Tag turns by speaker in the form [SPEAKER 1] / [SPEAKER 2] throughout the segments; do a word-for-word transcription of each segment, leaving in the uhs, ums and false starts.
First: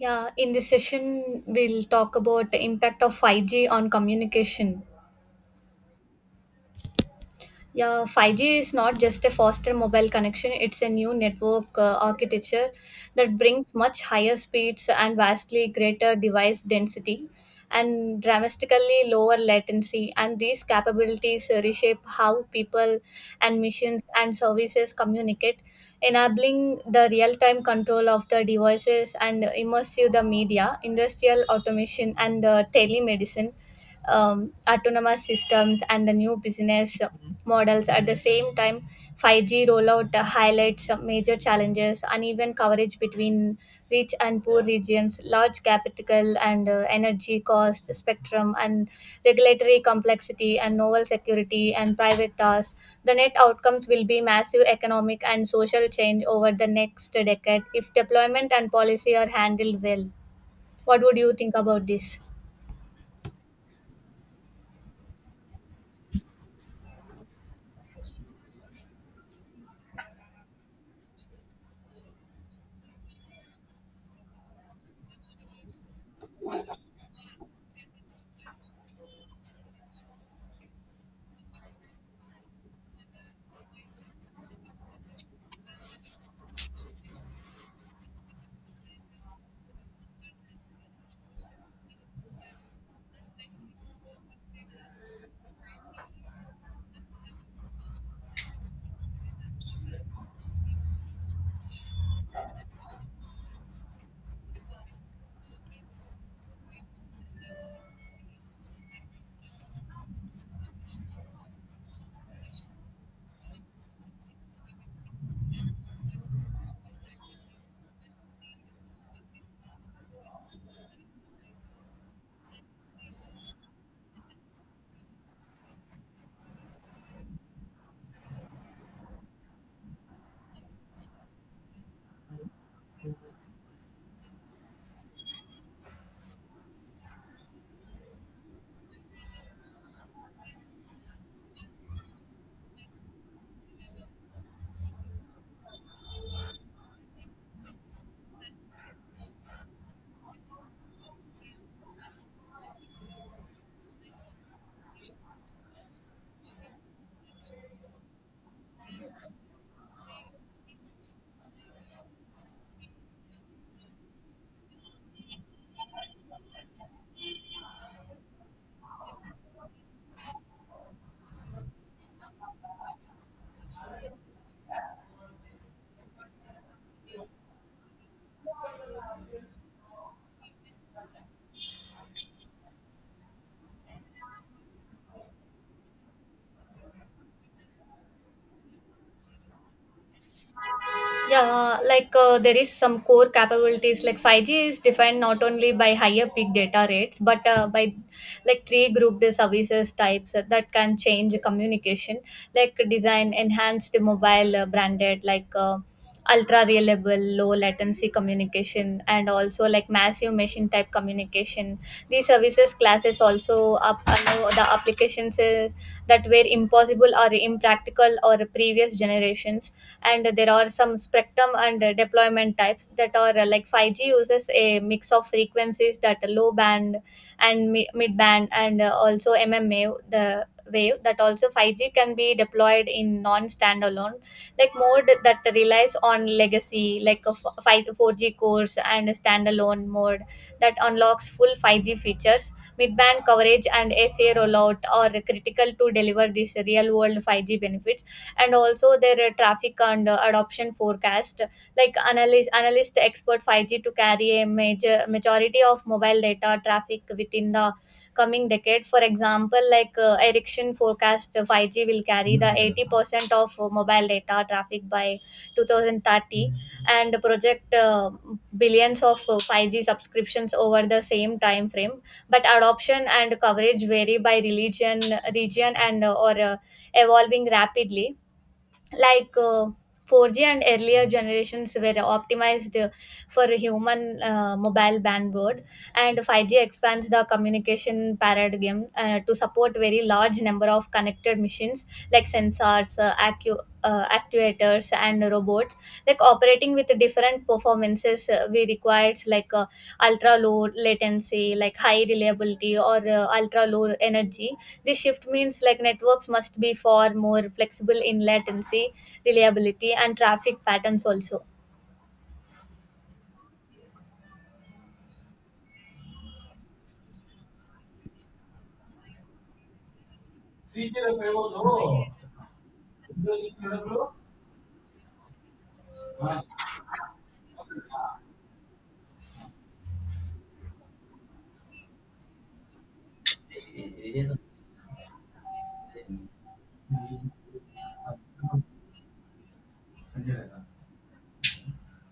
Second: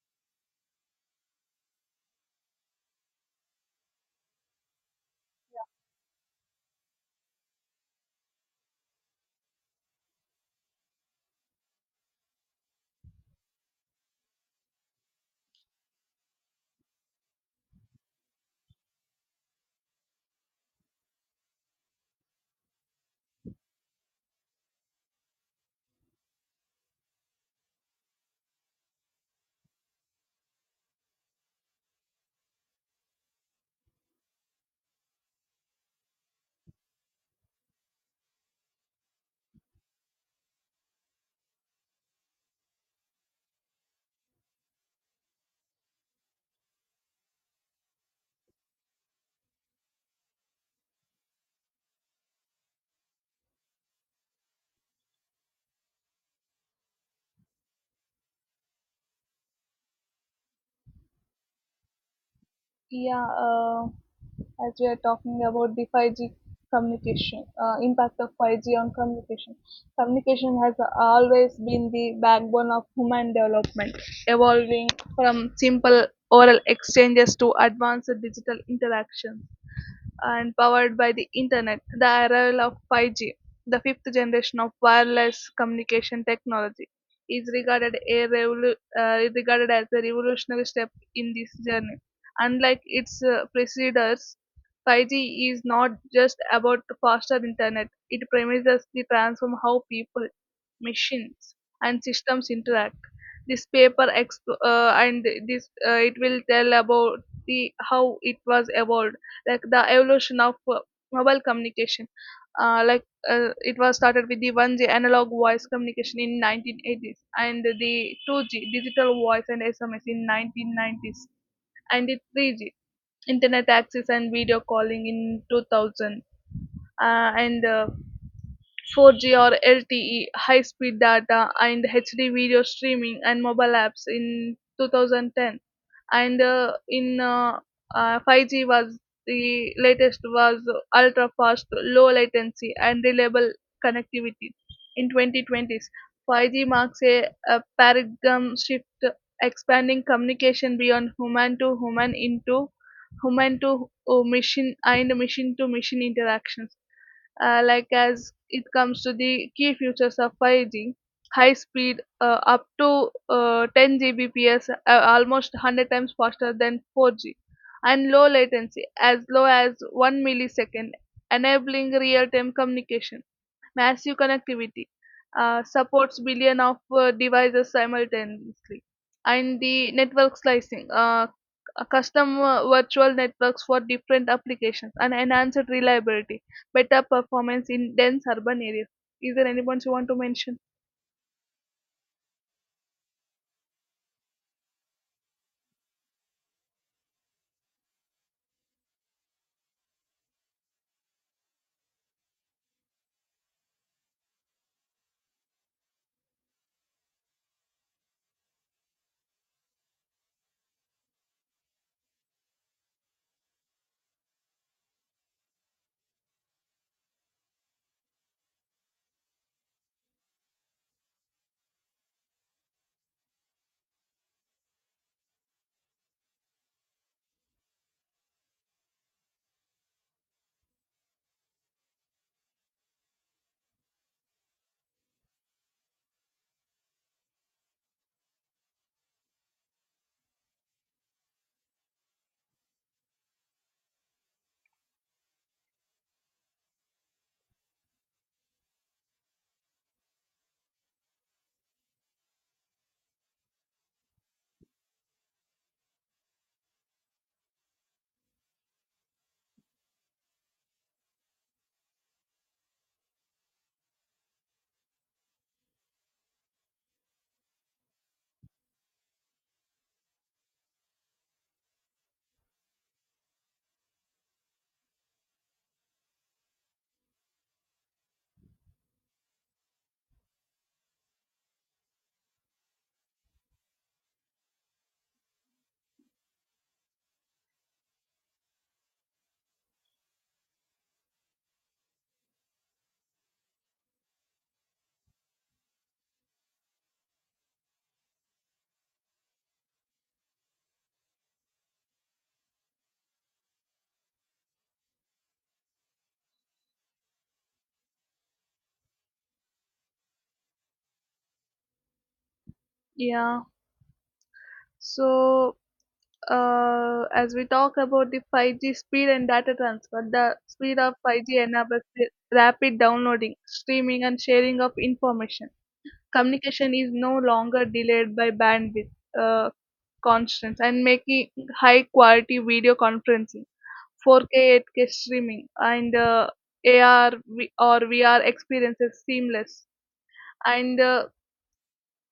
[SPEAKER 1] Yeah, in this session, we'll talk about the impact of five G on communication. Yeah, five G is not just a faster mobile connection, it's a new network uh, architecture that brings much higher speeds and vastly greater device density and dramatically lower latency. And these capabilities uh, reshape how people and missions and services communicate, enabling the real time control of the devices and immersive the media, industrial automation, and the telemedicine, um, autonomous systems and the new business models. At the same time, five G rollout uh, highlights some major challenges: uneven coverage between rich and poor regions, large capital and uh, energy cost spectrum, and regulatory complexity and novel security and private tasks. The net outcomes will be massive economic and social change over the next decade if deployment and policy are handled well. What would you think about this?
[SPEAKER 2] Yeah, uh, as we are talking about the five G communication, uh, impact of five G on communication. Communication has always been the backbone of human development, evolving from simple oral exchanges to advanced digital interactions and powered by the internet, the arrival of five G, the fifth generation of wireless communication technology, is regarded, a revolu- uh, is regarded as a revolutionary step in this journey. Unlike its uh, preceders, five G is not just about faster internet, it promises to transform how people, machines, and systems interact. This paper exp- uh, and this uh, It will tell about the how it was evolved like the evolution of uh, mobile communication. Uh, like uh, it was started with the one G analog voice communication in nineteen eighties and the two G digital voice and S M S in nineteen nineties and the three G internet access and video calling in two thousand uh, and uh, four G or L T E, high speed data, and H D video streaming and mobile apps in twenty ten. And uh, in uh, uh, five G was the latest, was ultra fast, low latency, and reliable connectivity. In twenty twenties, five G marks a, a paradigm shift, expanding communication beyond human to human into human to uh, machine and machine to machine interactions. Uh, like as it comes to the key features of five G, high speed uh, up to uh, ten Gbps, uh, almost one hundred times faster than four G, and low latency as low as one millisecond, enabling real time communication, massive connectivity, uh, supports billion of uh, devices simultaneously, and the network slicing, uh, c- custom uh, virtual networks for different applications, and enhanced reliability, better performance in dense urban areas. Is there any points you want to mention?
[SPEAKER 1] Yeah, like uh, there is some core capabilities, like five G is defined not only by higher peak data rates, but uh, by like three grouped services types that can change communication, like design enhanced mobile uh, branded, like uh, ultra reliable low latency communication and also like massive machine type communication. These services classes also up allow the applications uh, that were impossible or impractical or previous generations. And there are some spectrum and uh, deployment types that are uh, like five G uses a mix of frequencies that are low band and mi- mid band and uh, also mma the wave, that also five G can be deployed in non standalone like mode that relies on legacy like a f- five four G cores, and a standalone mode that unlocks full five G features. Midband coverage and A C A rollout are critical to deliver these real world five G benefits, and also their uh, traffic and uh, adoption forecast, like analyst analyst expert five G to carry a major majority of mobile data traffic within the coming decade. For example, like uh, ericsson forecast uh, five G will carry the eighty percent of uh, mobile data traffic by two thousand thirty, and project uh, billions of uh, five G subscriptions over the same time frame. But adoption and coverage vary by religion region and uh, or uh, evolving rapidly. Like uh, four G and earlier generations were optimized uh, for human uh, mobile bandwidth, and five G expands the communication paradigm uh, to support very large number of connected machines, like sensors, uh, accu- uh, actuators, and robot, like operating with different performances, uh, we required, like uh, ultra low latency, like high reliability or uh, ultra low energy. This shift means like networks must be far more flexible in latency, reliability and traffic patterns also.
[SPEAKER 2] Yeah, so uh, as we talk about the five G speed and data transfer, the speed of five G enables the rapid downloading, streaming, and sharing of information. Communication is no longer delayed by bandwidth uh, constraints, and making high quality video conferencing, four K eight K streaming, and uh, ar or vr experiences seamless. And uh,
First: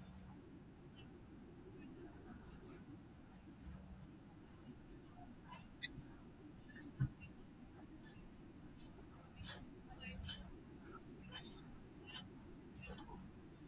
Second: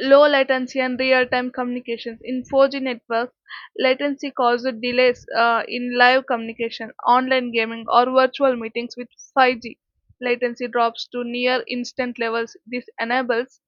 [SPEAKER 2] Low latency and real-time communications. In four G networks, latency caused delays uh, in live communication, online gaming, or virtual meetings. With five G, latency drops to near instant levels. This enables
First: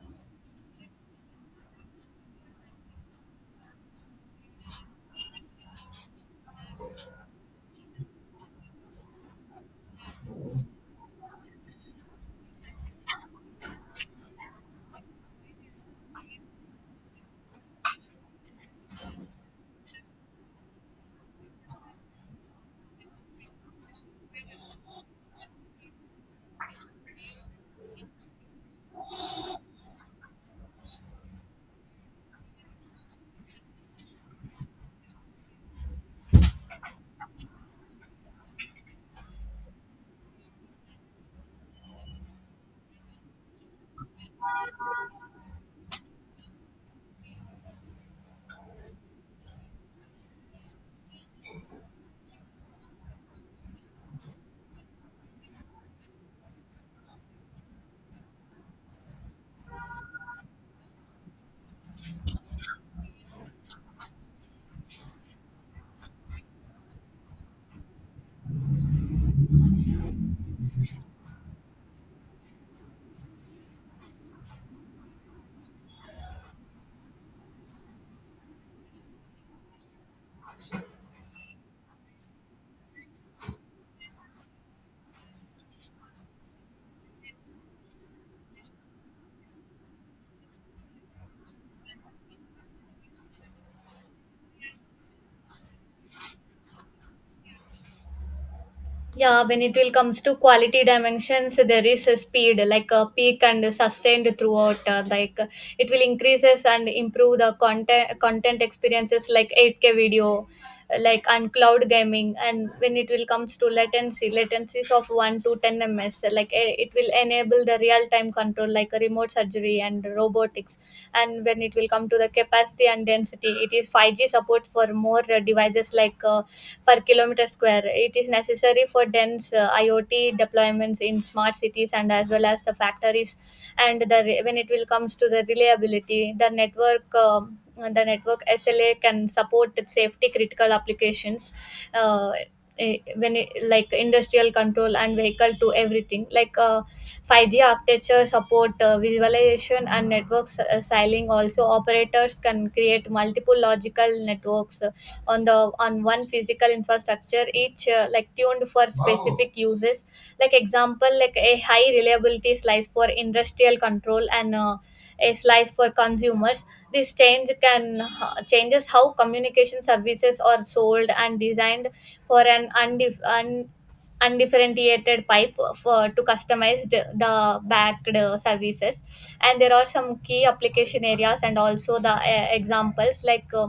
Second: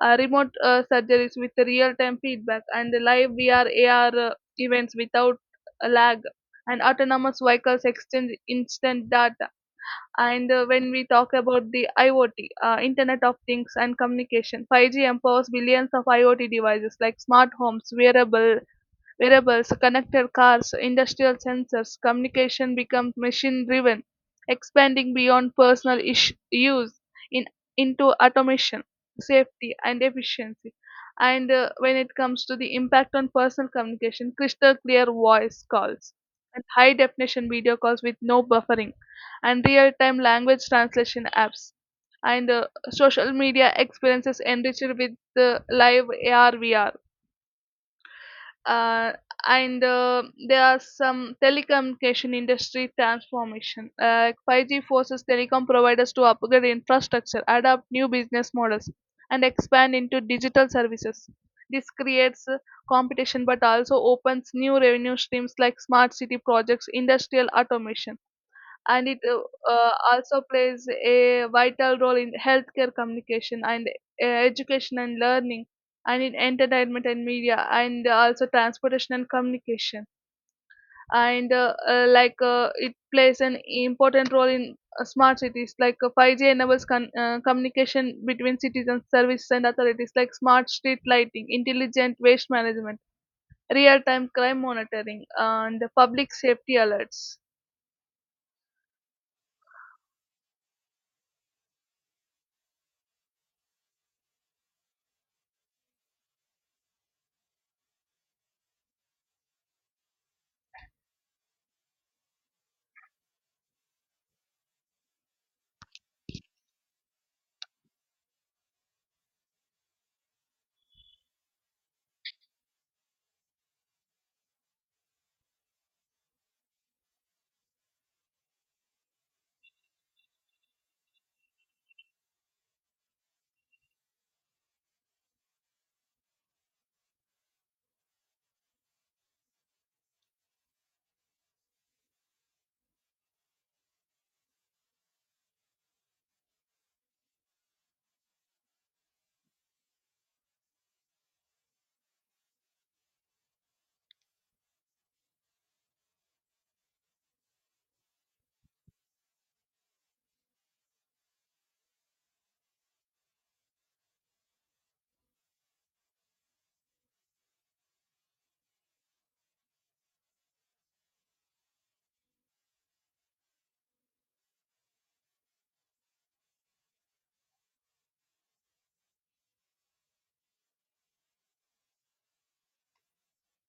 [SPEAKER 2] uh, remote uh, surgeries with real-time feedback and live V R A R uh, events without a lag. And autonomous vehicles exchange instant data. And uh, When we talk about the IoT, uh, Internet of Things and Communication, five G empowers billions of IoT devices like smart homes, wearable wearables, connected cars, industrial sensors. Communication becomes machine driven, expanding beyond personal ish- use, in, into automation, safety, and efficiency. And uh, When it comes to the impact on personal communication, crystal clear voice calls and high definition video calls with no buffering, and real time language translation apps. And uh, Social media experiences enriched with uh, live A R V R. Uh, and uh, There are some telecommunication industry transformation. Uh, five G forces telecom providers to upgrade infrastructure, adopt new business models, and expand into digital services. This creates uh, competition but also opens new revenue streams like smart city projects, industrial automation. And it uh, uh, Also plays a vital role in healthcare communication, and uh, education and learning, and in entertainment and media, and also transportation and communication. And uh, uh, like uh, It plays an important role in uh, smart cities. like uh, five G enables con- uh, communication between citizens, services, and authorities, like smart street lighting, intelligent waste management, real time crime monitoring, and public safety alerts.
[SPEAKER 1] Yeah, when it will comes to quality dimensions, there is a speed like a peak and sustained throughout. uh, like uh, it will increases and improve the content content experiences, like eight K video, uh, like and cloud gaming. And when it will comes to latency, latencies of one to ten milliseconds. uh, Like eh, it will enable the real time control, like a remote surgery and robotics. And when it will come to the capacity and density, it is five G support for more uh, devices like. Uh, per kilometer square. It is necessary for dense uh, I o T deployments in smart cities and as well as the factories. And the re- when it will comes to the reliability, the network. um the network S L A can support safety critical applications. Uh, eh, when it, like industrial control and vehicle to everything, like uh, five G architecture support uh, visualization and network s- uh, siling. Also, operators can create multiple logical networks uh, on the on one physical infrastructure, each uh, like tuned for specific uses, like example like a high reliability slice for industrial control and uh, a slice for consumers. This change can uh, changes how communication services are sold and designed, for an undif- un- undifferentiated pipe for to customize the, the backed uh, services. And there are some key application areas and also the uh, examples, like uh,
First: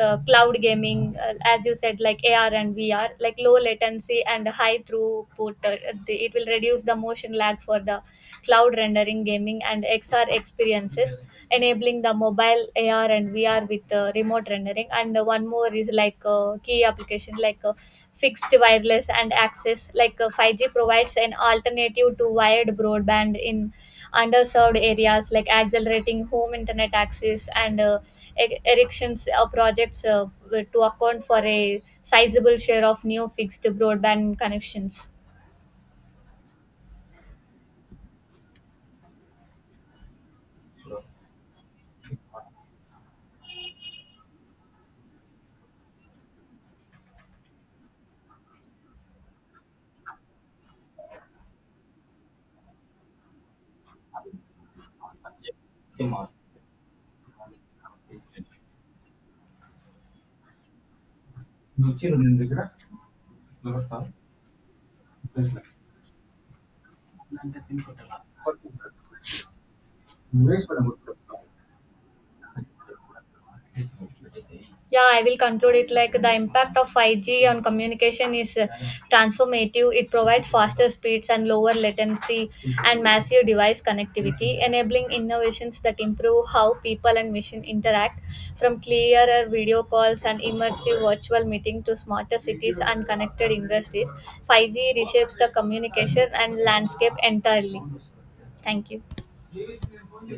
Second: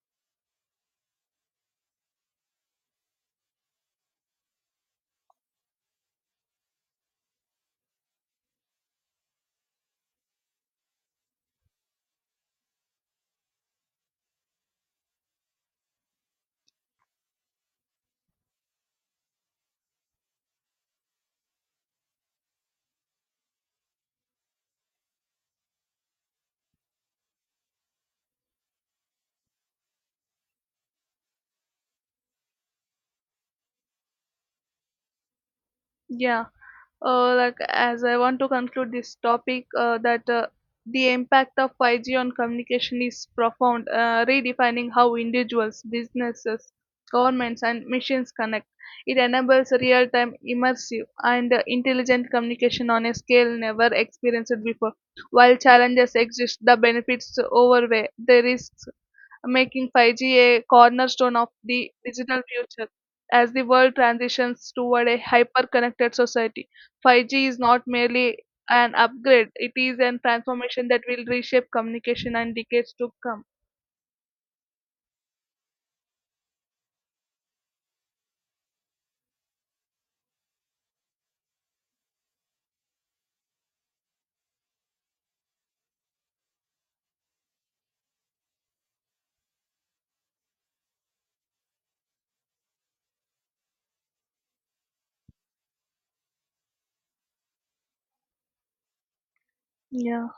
[SPEAKER 1] uh, cloud gaming, uh, as you said, like A R and V R, like low latency and high throughput. Uh, the- it will reduce the motion lag for the cloud rendering gaming and X R experiences, enabling the mobile A R and V R with uh, remote rendering. And uh, one more is, like uh, key application, like uh, fixed wireless and access, like uh, five G provides an alternative to wired broadband in underserved areas, like accelerating home internet access, and uh, e- erections uh, projects uh, to account for a sizable share of new fixed broadband connections.
[SPEAKER 2] Yeah. Uh, like as I want to conclude this topic, uh, that uh, the impact of five G on communication is profound, uh, redefining how individuals, businesses, governments, and machines connect. It enables real time, immersive, and uh, intelligent communication on a scale never experienced before. While challenges exist, the benefits overweigh the risks, making five G a cornerstone of the digital future. As the world transitions toward a hyper connected society, five G is not merely an upgrade, it is a transformation that will reshape communication and decades to come.
[SPEAKER 1] Yeah, I will conclude it like the impact of five G on communication is uh, transformative. It provides faster speeds and lower latency and massive device connectivity, enabling innovations that improve how people and machine interact, from clearer video calls and immersive virtual meeting to smarter cities and connected industries. five G reshapes the communication and landscape entirely. Thank you.
[SPEAKER 2] Yeah.